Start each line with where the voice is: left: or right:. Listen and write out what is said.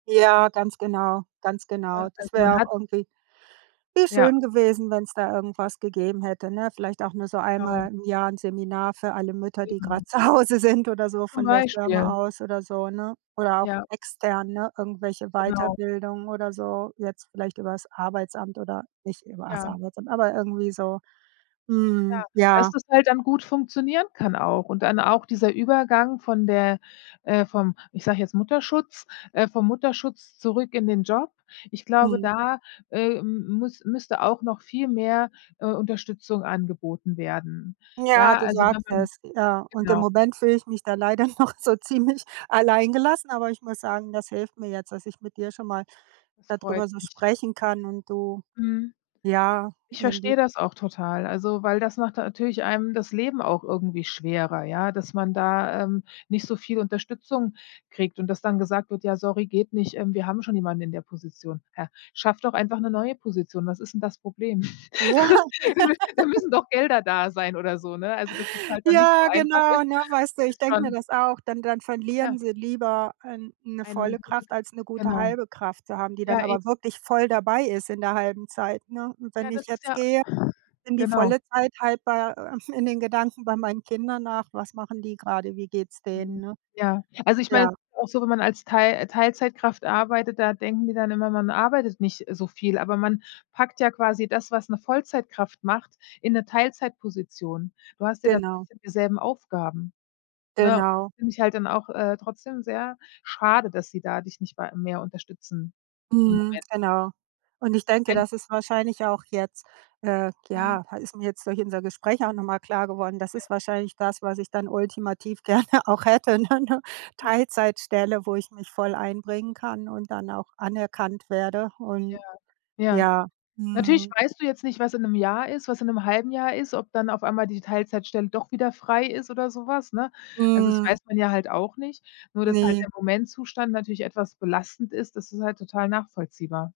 right: Ja, ganz genau ganz
left: Ne,
right: genau. Das
left: also man
right: wäre auch
left: hat
right: irgendwie wie
left: Ja.
right: schön gewesen, wenn's da irgendwas gegeben hätte, ne? Vielleicht auch nur so
left: Genau.
right: einmal im Jahr 'n Seminar für alle Mütter, die
left: Eben.
right: grad Zuhause sind oder so
left: Zum
right: von der
left: Beispiel.
right: Firma aus oder so, ne? Oder auch
left: Ja.
right: extern, ne? Irgendwelche
left: Genau.
right: Weiterbildungen oder so, jetzt vielleicht übers Arbeitsamt oder nicht übers
left: Ja.
right: Arbeitsamt, aber irgendwie so.
left: Ja,
right: Mhm,
left: dass
right: ja.
left: das halt dann gut funktionieren kann auch und dann auch dieser Übergang von der äh, vom ich sage jetzt Mutterschutz äh, vom Mutterschutz zurück in den Job, ich glaube,
right: Mhm.
left: da, äh, m m müss müsste auch noch viel mehr, äh, Unterstützung angeboten werden.
right: Ja,
left: Ja,
right: du
left: also wenn
right: sagst
left: man
right: es, äh, und im
left: genau.
right: Moment fühle ich mich da leider noch so ziemlich alleingelassen, aber ich muss sagen, das hilft mir jetzt, dass ich mit dir schon mal
left: Das
right: da
left: freut
right: drüber so
left: mich.
right: sprechen kann und du
left: Mhm.
right: ja,
left: Ich versteh
right: [unintelligible]
left: das auch total, also weil das macht natürlich einem das Leben auch irgendwie schwerer, ja, dass man da, ähm, nicht so viel Unterstützung kriegt und das dann gesagt wird: „Ja sorry, geht nicht, ähm, wir haben schon jemanden in der Position.“ Hä, schaff doch einfach 'ne neue Position, was ist 'n das Problem?
right: Ja. Ja.
left: Da müssen doch Gelder da sein oder so, ne? Also, dass es halt dann nicht so
right: Ja,
left: einfach ist,
right: genau, ne, weißt du? Ich
left: ist
right: denke mir
left: schon
right: das auch. Dann dann
left: Ja.
right: verlieren sie lieber ein 'ne
left: Eine
right: volle
left: gute g
right: Kraft als 'ne gute
left: genau.
right: halbe Kraft zu haben, die
left: Ja
right: dann
left: e
right: aber wirklich voll dabei ist in der halben Zeit, ne? Und
left: Ja
right: wenn
left: das
right: ich
left: ist
right: jetzt
left: ja
right: gehe, in die
left: genau.
right: volle Zeit halt bei äh, in den Gedanken bei meinen Kindern nach, was machen die grade? Wie geht's denen,
left: Mhm,
right: ne?
left: ja, also ich meine, es
right: Ja.
left: ist ja auch so, wenn man als Teil äh, Teilzeitkraft arbeitet, da denken die dann immer, man arbeitet nicht so viel, aber man packt ja quasi das, was 'ne Vollzeitkraft macht, in 'ne Teilzeitposition. Du hast ja dann
right: Genau.
left: trotzdem dieselben Aufgaben, ne?
right: Genau.
left: Finde ich halt dann auch, äh, trotzdem sehr schade, dass sie da dich nicht wei mehr unterstützen im
right: Mhm,
left: Moment.
right: genau. Und ich denke,
left: Wenn
right: das ist wahrscheinlich auch jetzt äh,
left: Mhm.
right: ja, ist mir jetzt durch unser Gespräch auch nochmal klar geworden, das
left: Ja.
right: ist wahrscheinlich das, was ich dann ultimativ gerne auch hätte, ne? 'Ne Teilzeitstelle, wo ich mich voll einbringen kann und dann auch anerkannt werde
left: Ja.
right: und
left: Ja.
right: ja,
left: Natürlich
right: mhm.
left: weißt du jetzt nicht, was in 'nem Jahr ist, was in 'nem halben Jahr ist, ob dann auf einmal die Teilzeitstelle doch wieder frei ist oder sowas, ne? Also das
right: Mhm.
left: weiß man ja halt auch nicht, nur dass halt
right: Ne.
left: der Momentzustand natürlich etwas belastend ist, das ist halt total nachvollziehbar.